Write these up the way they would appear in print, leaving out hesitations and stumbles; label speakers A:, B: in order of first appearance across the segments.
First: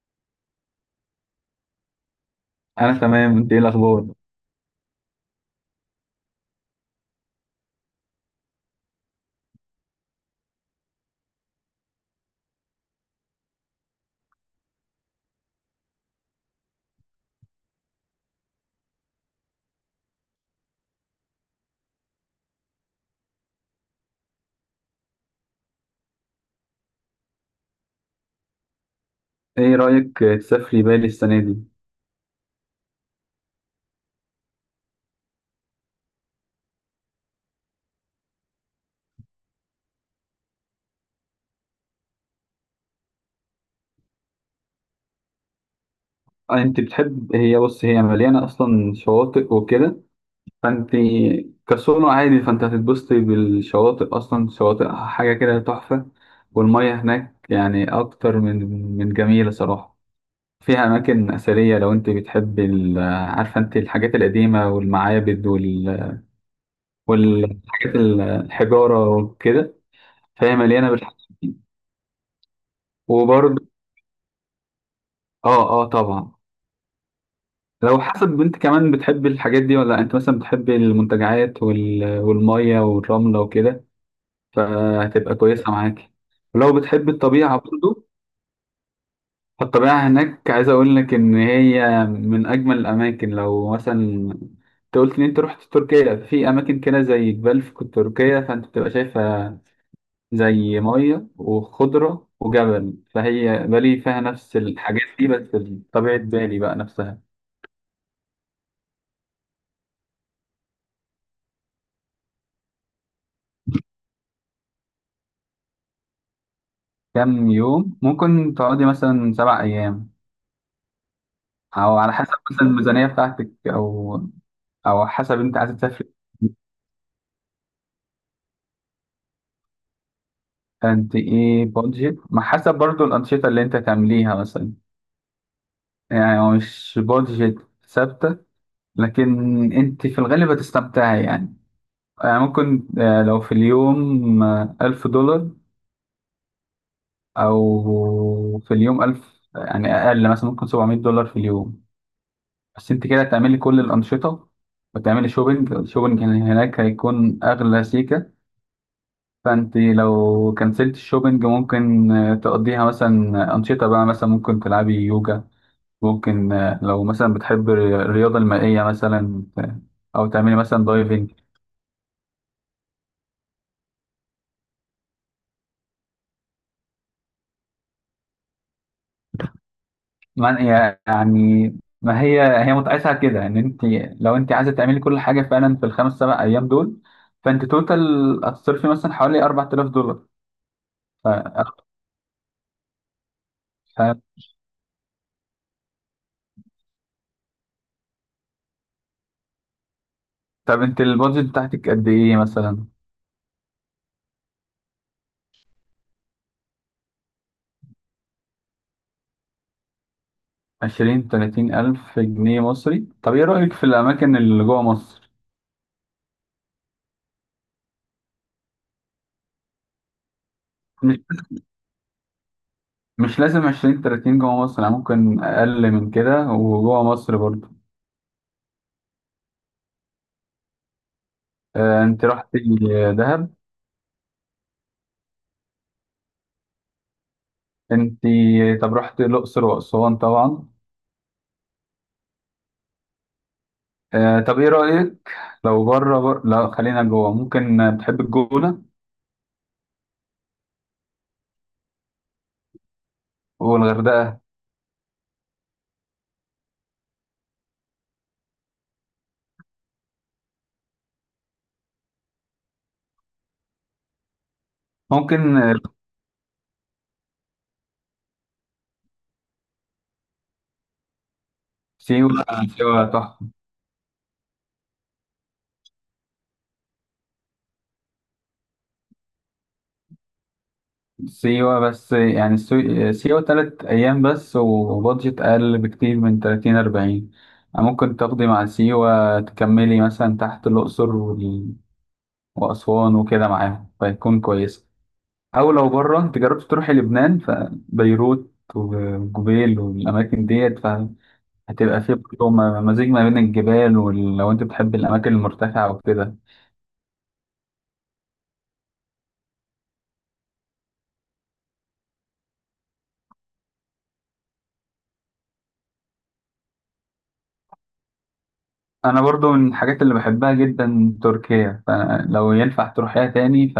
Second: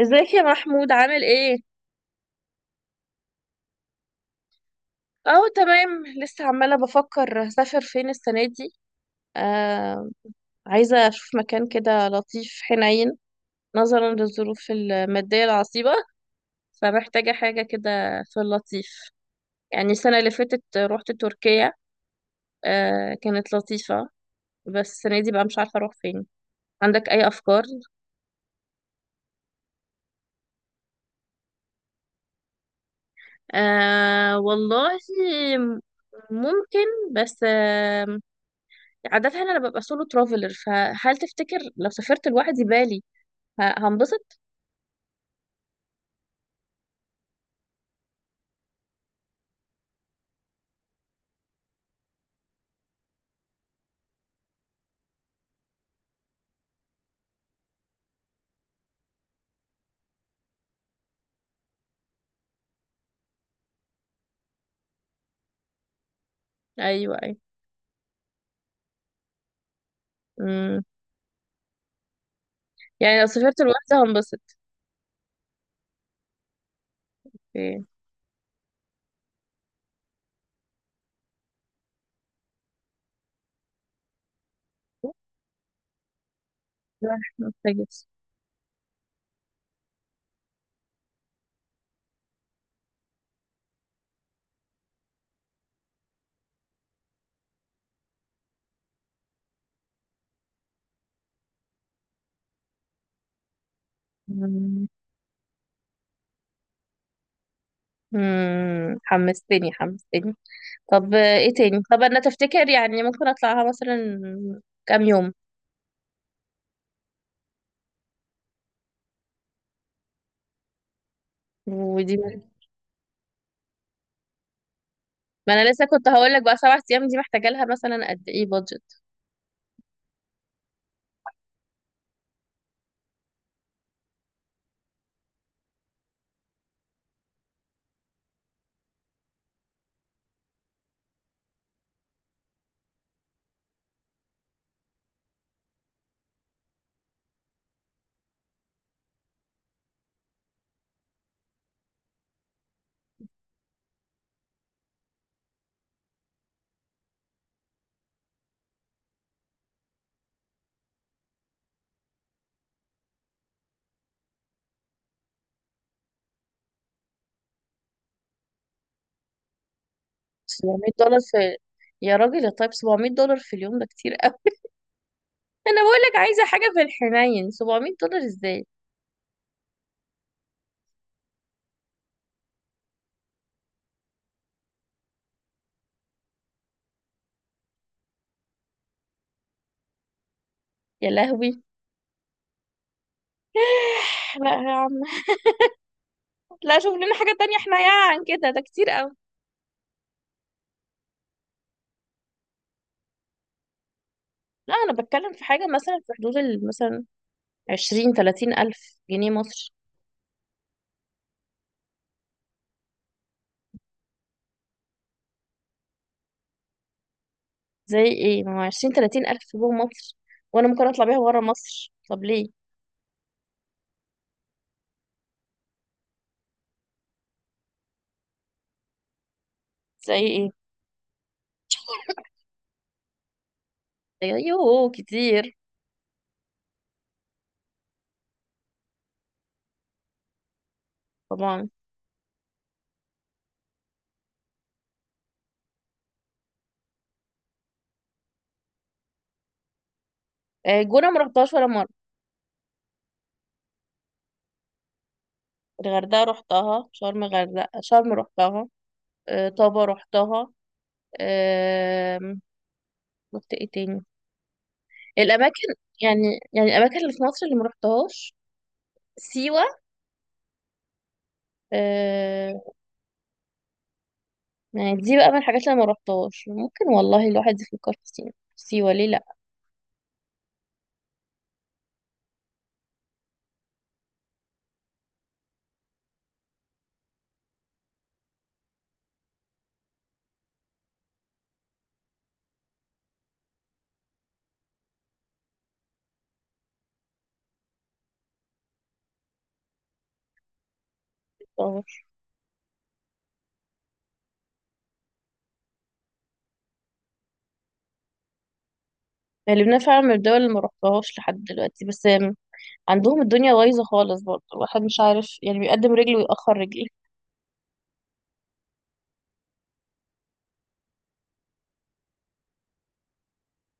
A: ازيك يا محمود، عامل ايه؟
B: انا تمام. انت ايه الاخبار؟
A: اه، تمام. لسه عمالة بفكر هسافر فين السنة دي. آه. عايزة اشوف مكان كده لطيف حنين، نظرا للظروف المادية العصيبة، فمحتاجة حاجة كده في اللطيف. يعني السنة اللي فاتت روحت تركيا. آه، كانت لطيفة. بس السنة دي بقى مش عارفة اروح فين. عندك اي افكار؟
B: ايه رايك تسافري بالي السنه دي؟
A: آه والله، ممكن. بس عادة أنا ببقى سولو ترافلر، فهل تفتكر لو سافرت لوحدي بالي هنبسط؟
B: انت بتحب. هي بص، هي مليانه اصلا شواطئ وكده. فانت كسولو عادي. فانت هتتبسطي بالشواطئ، اصلا شواطئ حاجه كده تحفه. والميه هناك يعني اكتر من جميله صراحه. فيها اماكن اثريه لو انت بتحب عارفه انت الحاجات القديمه والمعابد
A: أيوه، أيوه.
B: والحاجات الحجاره وكده، فهي
A: مم.
B: مليانه بالحاجات.
A: يعني لو سافرت
B: وبرضه
A: لوحدي هنبسط.
B: اه، اه، طبعا.
A: اوكي.
B: لو حسب انت كمان بتحب الحاجات دي ولا لأ. انت مثلا بتحب المنتجعات والمية والرملة وكده، فهتبقى كويسة معاك. ولو بتحب
A: لا،
B: الطبيعة برضو، فالطبيعة هناك. عايز اقول لك ان هي من اجمل الاماكن. لو مثلا انت قلت ان انت رحت تركيا، في اماكن كده زي جبال في تركيا فانت بتبقى شايفها زي مية وخضرة وجبل، فهي بالي فيها نفس
A: مم.
B: الحاجات دي بس. طبيعة بالي بقى نفسها.
A: مم، حمستني حمستني. طب، ايه تاني؟ طب أنا تفتكر يعني ممكن أطلعها مثلا كام يوم؟
B: كام يوم ممكن تقعدي؟ مثلا 7 أيام، أو على
A: ودي.
B: حسب مثلا الميزانية بتاعتك، أو حسب
A: ما
B: أنت
A: أنا
B: عايزة
A: لسه كنت
B: تسافري.
A: هقول لك، بقى 7 أيام دي محتاجة لها مثلا قد إيه بادجت؟
B: أنت إيه بادجت؟ ما حسب برضو الأنشطة اللي أنت تعمليها مثلا. يعني هو مش بادجت ثابتة، لكن أنت في الغالب هتستمتعي يعني. يعني ممكن لو في اليوم 1000 دولار، أو في اليوم ألف، يعني أقل مثلا ممكن 700 دولار في اليوم. بس انت كده هتعملي كل الانشطه وتعملي شوبينج. الشوبينج هناك هيكون اغلى سيكه، فانت لو كنسلت الشوبينج ممكن تقضيها مثلا انشطه، بقى مثلا ممكن تلعبي يوجا، ممكن لو مثلا بتحب الرياضه المائيه مثلا، او تعملي مثلا
A: $700
B: دايفنج.
A: في... يا راجل يا طيب، $700 في اليوم ده كتير. انا بقولك عايزه حاجه في الحنين، $700 ازاي؟
B: يعني يعني ما هي متقاسه على كده ان انت لو انت عايزه تعملي كل حاجه فعلا في الخمس سبع ايام دول، فانت توتال هتصرفي مثلا حوالي 4000 دولار.
A: يا لهوي.
B: ف...
A: لا يا عم. لا، شوف لنا حاجه تانية حنينه عن كده، ده كتير قوي.
B: طب انت البادجت بتاعتك قد ايه مثلا؟
A: لا، انا بتكلم في حاجه مثلا في حدود مثلا 20 30 الف جنيه مصر.
B: عشرين تلاتين ألف جنيه مصري؟ طب ايه رأيك في الأماكن اللي جوه مصر؟
A: زي ايه؟ ما هو 20 30 الف جوه مصر وانا ممكن اطلع بيها
B: مش
A: بره مصر، طب ليه؟
B: مش لازم عشرين تلاتين جوه مصر، يعني ممكن أقل من كده وجوه مصر برضو.
A: زي ايه؟
B: آه، انت رحت دهب.
A: ايوه، كتير.
B: انت طب رحت الأقصر وأسوان طبعا.
A: طبعا.
B: آه، طب ايه رأيك؟ لو بره لا، خلينا جوه. ممكن بتحب الجونة
A: جونه ما رحتهاش ولا مره.
B: والغردقة.
A: الغردقه رحتها، شرم غردقه شرم رحتها. طابا رحتها. آم، رحت ايه تاني؟
B: ممكن
A: الاماكن. يعني الاماكن اللي في مصر اللي ما رحتهاش، سيوه.
B: سيوة.
A: آه.
B: سيوة تحفة.
A: يعني دي بقى من الحاجات اللي ما رحتهاش. ممكن والله الواحد يفكر في سيوه، سيوه ليه لا.
B: سيوة، بس يعني سيوة 3 أيام بس، وبادجت أقل بكتير من تلاتين أربعين. يعني ممكن تاخدي مع سيوة تكملي مثلا تحت الأقصر وأسوان وكده معاهم، فيكون كويس. أو لو بره، أنت جربت تروحي لبنان، فبيروت وجبيل والأماكن ديت، فهتبقى
A: رحتهاش.
B: فيه برضه مزيج ما بين الجبال، ولو أنت بتحب الأماكن المرتفعة وكده.
A: يعني لبنان فعلا من الدول اللي ما رحتهاش لحد دلوقتي، بس عندهم الدنيا بايظه خالص، برضه الواحد مش عارف يعني بيقدم رجل ويأخر رجل.
B: أنا برضه من الحاجات اللي بحبها جدا تركيا، فلو ينفع تروحيها تاني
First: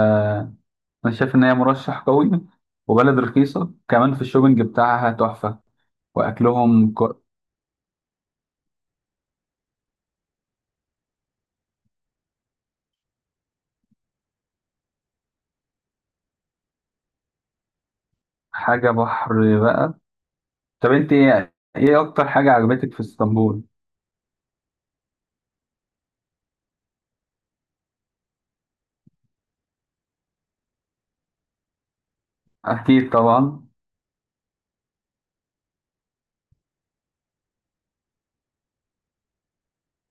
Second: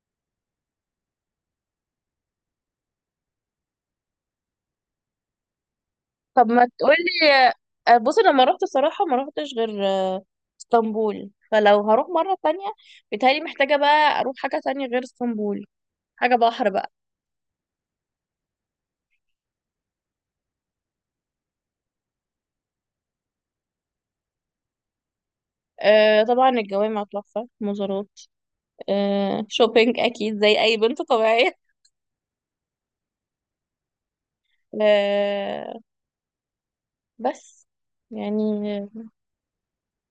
B: انا شايف ان هي مرشح قوي، وبلد رخيصه كمان، في الشوبينج بتاعها تحفه،
A: طب ما
B: واكلهم
A: تقولي. بصي، لما رحت صراحه ما رحتش غير اسطنبول. فلو هروح مره تانية، بيتهيألي محتاجه بقى اروح حاجه تانية غير اسطنبول، حاجه بحر بقى.
B: حاجه بحر بقى. طب انت إيه اكتر حاجه عجبتك في اسطنبول؟
A: آه طبعا، الجوامع تحفة، مزارات. آه، شوبينج أكيد زي أي بنت طبيعية.
B: اكيد طبعا.
A: آه، بس يعني، آه،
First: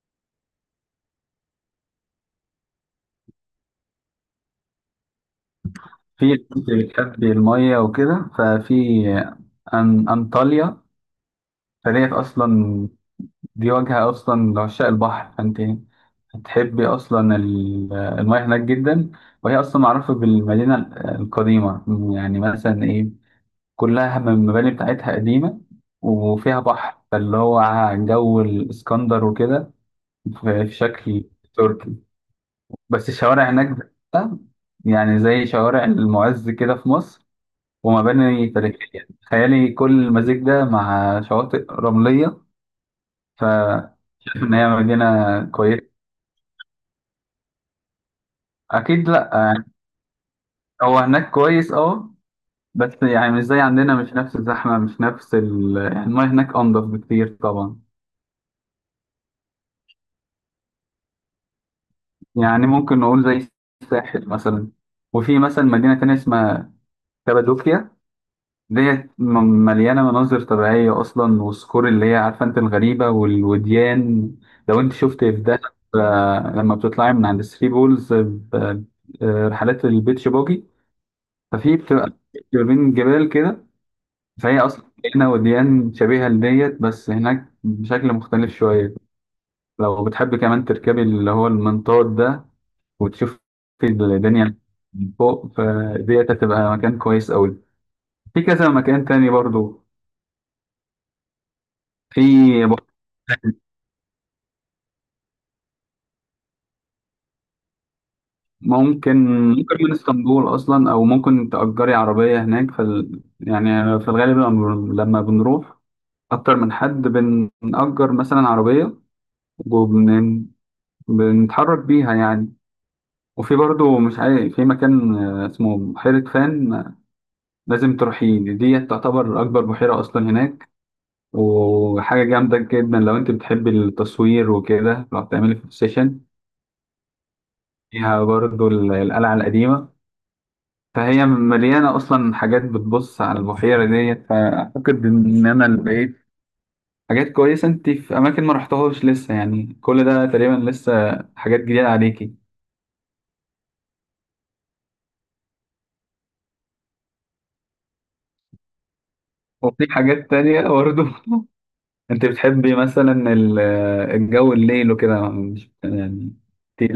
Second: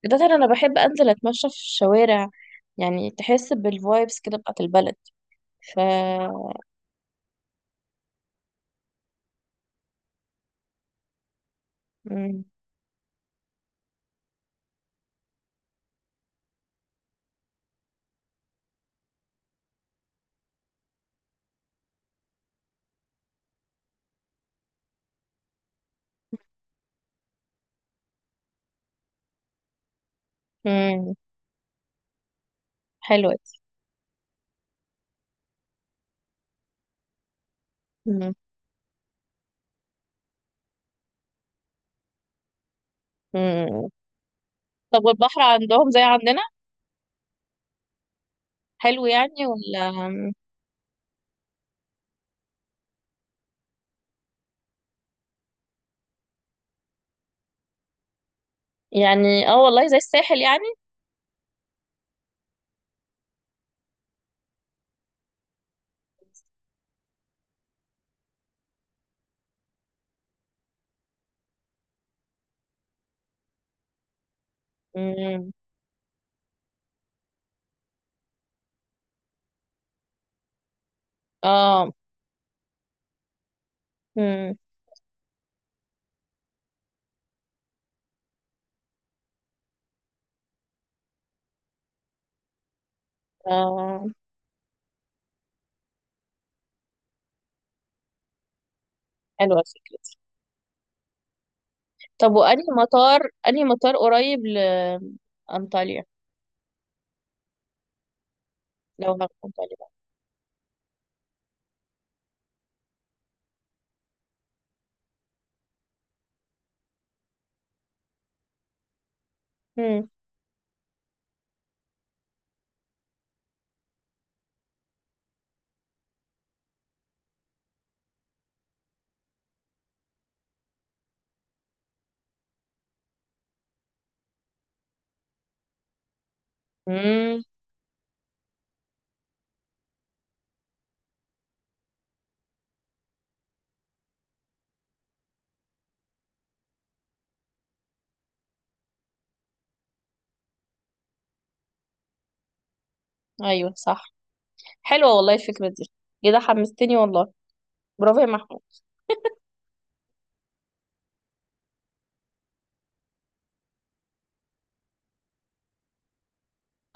A: ده ترى أنا بحب أنزل أتمشى في الشوارع. يعني تحس بالفايبس كده بتاعت البلد. ف
B: في انت بتحبي الميه وكده ففي انطاليا، فديت
A: مم.
B: اصلا. دي واجهه اصلا لعشاق البحر، فانت هتحبي اصلا المياه هناك جدا. وهي اصلا معروفه بالمدينه القديمه، يعني مثلا ايه، كلها من المباني بتاعتها قديمة، وفيها بحر فاللي هو جو الإسكندر وكده، في
A: مم.
B: شكل تركي. بس
A: حلوة
B: الشوارع
A: دي.
B: هناك بقى، يعني زي شوارع المعز كده في مصر،
A: مم.
B: ومباني تاريخية، تخيلي كل المزيج ده مع شواطئ رملية.
A: مم.
B: فشايف إن هي
A: طب والبحر
B: مدينة
A: عندهم
B: كويسة.
A: زي عندنا؟ حلو
B: أكيد لأ
A: يعني
B: يعني،
A: ولا؟
B: هو هناك كويس أه، بس يعني مش زي عندنا، مش نفس الزحمة، مش نفس يعني المياه هناك أنضف بكتير طبعا.
A: يعني اه والله زي الساحل يعني.
B: يعني ممكن نقول زي الساحل مثلا. وفي مثلا مدينة تانية اسمها كابادوكيا، ديت مليانة مناظر طبيعية أصلا، والصخور اللي هي عارفة أنت الغريبة والوديان. لو أنت شفت في
A: مم.
B: دهب، لما بتطلعي من عند الثري بولز، رحلات البيتش باجي، ففي
A: اه.
B: بتبقى ما بين جبال كده.
A: مم.
B: فهي أصلا هنا وديان شبيهة لديت، بس هناك بشكل مختلف شوية. لو بتحب كمان تركبي اللي هو المنطاد ده وتشوف
A: اه،
B: الدنيا من فوق، فديت هتبقى مكان كويس أوي. في كذا مكان تاني
A: حلوة
B: برضو.
A: الفكرة.
B: في
A: طب وأنهي
B: ب-
A: مطار، أنهي مطار قريب لأنطاليا لو
B: ممكن
A: هروح أنطاليا
B: ممكن
A: بقى؟
B: من اسطنبول أصلا، أو ممكن تأجري عربية هناك يعني في الغالب لما بنروح أكتر من حد بنأجر مثلا عربية،
A: مم.
B: وبن بنتحرك بيها يعني. وفي برضو مش عارف في مكان اسمه بحيرة فان، لازم تروحي دي. تعتبر أكبر بحيرة أصلا هناك، وحاجة جامدة جدا لو انت بتحبي التصوير وكده، لو هتعملي فوتو سيشن.
A: مم.
B: فيها برضو القلعة القديمة، فهي مليانة أصلا حاجات بتبص على البحيرة ديت. فأعتقد إن أنا اللي بقيت حاجات كويسة. انت في أماكن ما رحتهاش لسه، يعني كل ده تقريبا لسه حاجات جديدة عليكي.
A: أيوه، صح. حلوة والله الفكرة دي، كده حمستني والله. برافو يا محمود.
B: وفي حاجات تانية برضو. انت بتحبي مثلا الجو الليل وكده، مش يعني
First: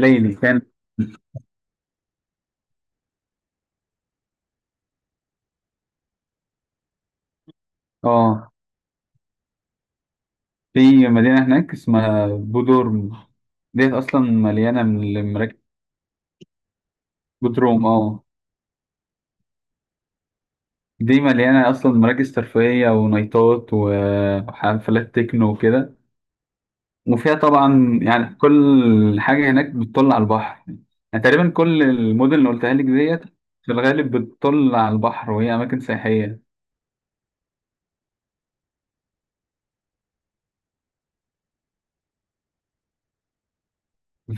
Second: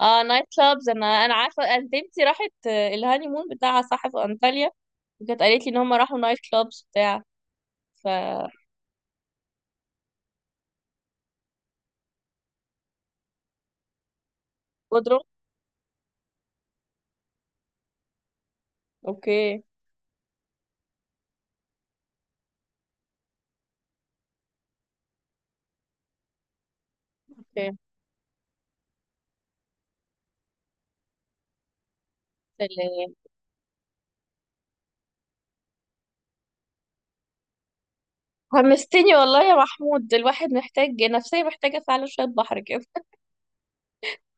A: اه، نايت
B: كان.
A: كلابز، انا عارفه انت بنتي راحت الهاني مون بتاعها صح في انطاليا، وكانت قالت لي ان هم راحوا نايت كلابز بتاع... ف
B: اه في مدينة هناك اسمها بودورم، ديت أصلا مليانة من
A: قدروا.
B: المراكز. بودروم، اه.
A: اوكي.
B: دي مليانة أصلا مراكز ترفيهية ونايتات وحفلات تكنو وكده. وفيها
A: اوكي.
B: طبعا يعني كل حاجة هناك بتطل على البحر. يعني تقريبا كل المدن اللي قلتها لك
A: سلام.
B: ديت في الغالب بتطل على البحر، وهي أماكن سياحية.
A: حمستني والله يا محمود، الواحد محتاج نفسية، محتاجة فعلا شوية بحر كده.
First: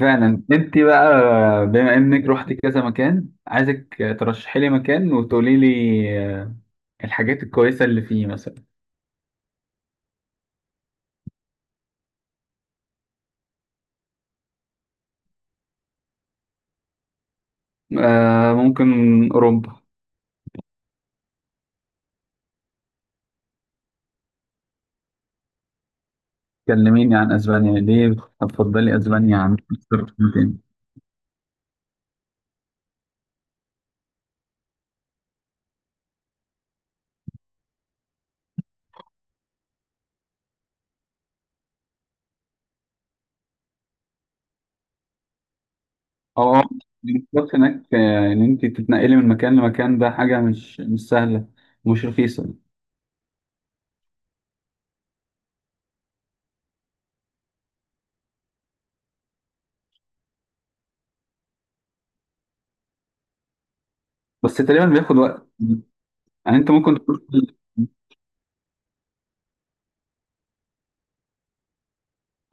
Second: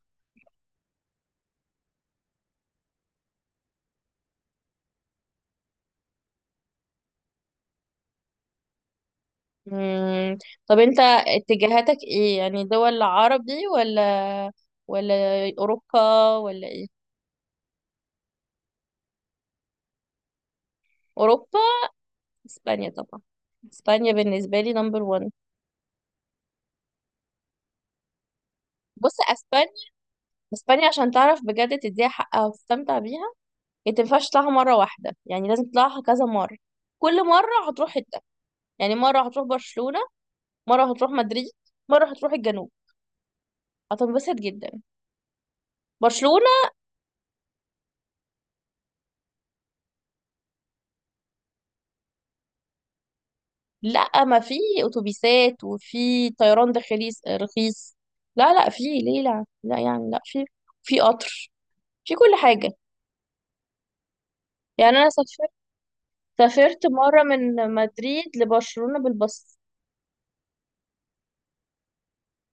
B: فعلا انت بقى، بما انك رحت كذا مكان، عايزك ترشحي لي مكان وتقولي لي الحاجات الكويسة اللي فيه مثلا.
A: مم. طب انت اتجاهاتك ايه، يعني دول عربي ولا ولا اوروبا ولا ايه؟
B: آه ممكن أوروبا.
A: اوروبا. اسبانيا طبعا، اسبانيا بالنسبه لي نمبر 1.
B: كلميني عن اسبانيا. ليه هتفضلي
A: بص،
B: اسبانيا عن
A: اسبانيا
B: مصر تاني؟
A: اسبانيا عشان تعرف بجد تديها حقها وتستمتع بيها. انت مينفعش تطلعها مره واحده، يعني لازم تطلعها كذا مره. كل مره هتروح حته، يعني مره هتروح برشلونه، مره هتروح مدريد، مره هتروح الجنوب. هتنبسط جدا.
B: اه،
A: برشلونه.
B: المواصلات هناك، إن أنت تتنقلي من مكان لمكان، ده حاجة مش سهلة ومش رخيصة.
A: لا، ما في اتوبيسات وفي طيران داخلي رخيص. لا لا، في ليه، لا لا يعني، لا، في في قطر، في كل حاجة.
B: بس تقريبا
A: يعني انا
B: بياخد وقت.
A: سافرت
B: يعني أنت
A: سافرت
B: ممكن تروح،
A: مرة من مدريد لبرشلونة بالباص.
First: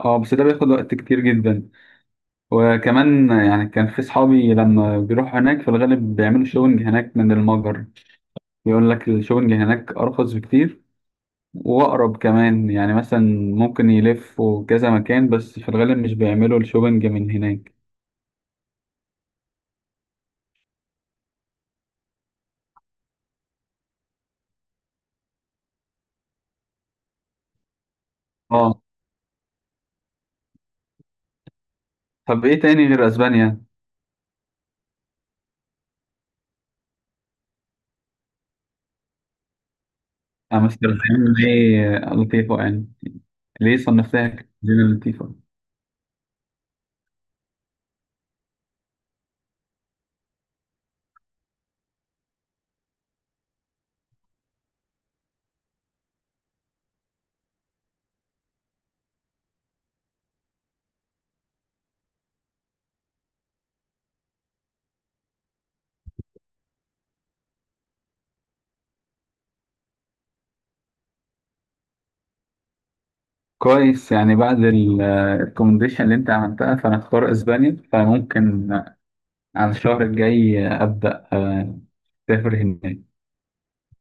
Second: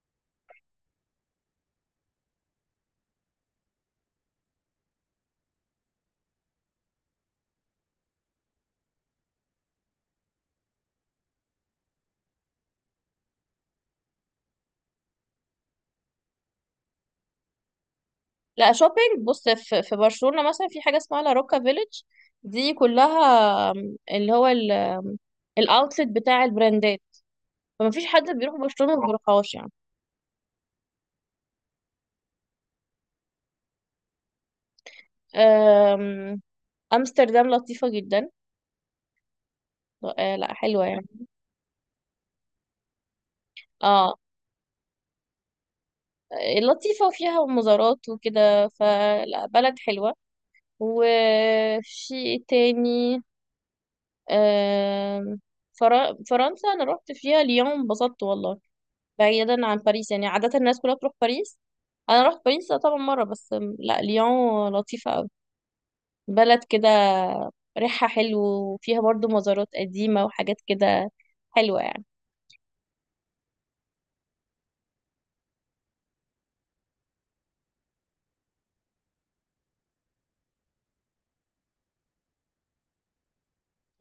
B: اه بس ده بياخد وقت كتير جدا. وكمان يعني كان في صحابي لما بيروحوا هناك في الغالب بيعملوا شوبنج هناك من المجر، يقول لك الشوبنج هناك أرخص بكتير واقرب كمان، يعني مثلا ممكن يلفوا كذا مكان، بس في الغالب مش بيعملوا الشوبينج من هناك.
A: لا، شوبينج بص، في برشلونة مثلا في حاجة اسمها لا روكا فيليج، دي كلها اللي هو الاوتلت بتاع البراندات. فما فيش حد بيروح
B: اه،
A: برشلونة ما بيروحهاش يعني.
B: طب ايه تاني غير اسبانيا؟
A: آم، امستردام لطيفة جدا. لا حلوة
B: امستردام.
A: يعني.
B: ليه لطيفة يعني؟ ليه
A: اه،
B: صنفتها كمدينة لطيفة؟
A: لطيفة وفيها مزارات وكده، فلا بلد حلوة. وفي إيه تاني؟ آم، فرنسا أنا روحت فيها ليون انبسطت والله، بعيدا عن باريس يعني عادة الناس كلها بتروح باريس، أنا روحت باريس طبعا مرة. بس لا، ليون لطيفة أوي، بلد كده ريحها حلو وفيها برضو مزارات قديمة وحاجات كده حلوة يعني.
B: كويس، يعني بعد الريكومنديشن اللي انت عملتها فانا اختار اسبانيا. فممكن على الشهر الجاي ابدا، اسافر هناك.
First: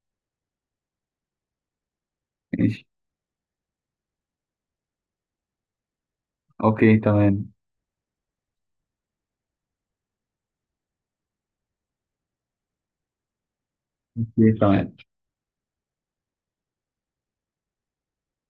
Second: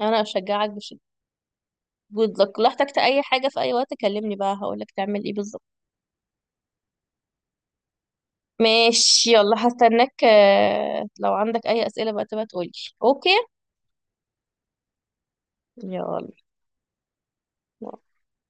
A: أنا أشجعك بشدة. good luck، لو
B: ماشي.
A: احتجت أي حاجة في أي وقت كلمني بقى هقولك تعمل إيه بالظبط.
B: اوكي تمام.
A: ماشي. يلا، هستناك، لو عندك اي اسئلة بقى تبقى تقولي. اوكي.
B: اوكي تمام.
A: يلا.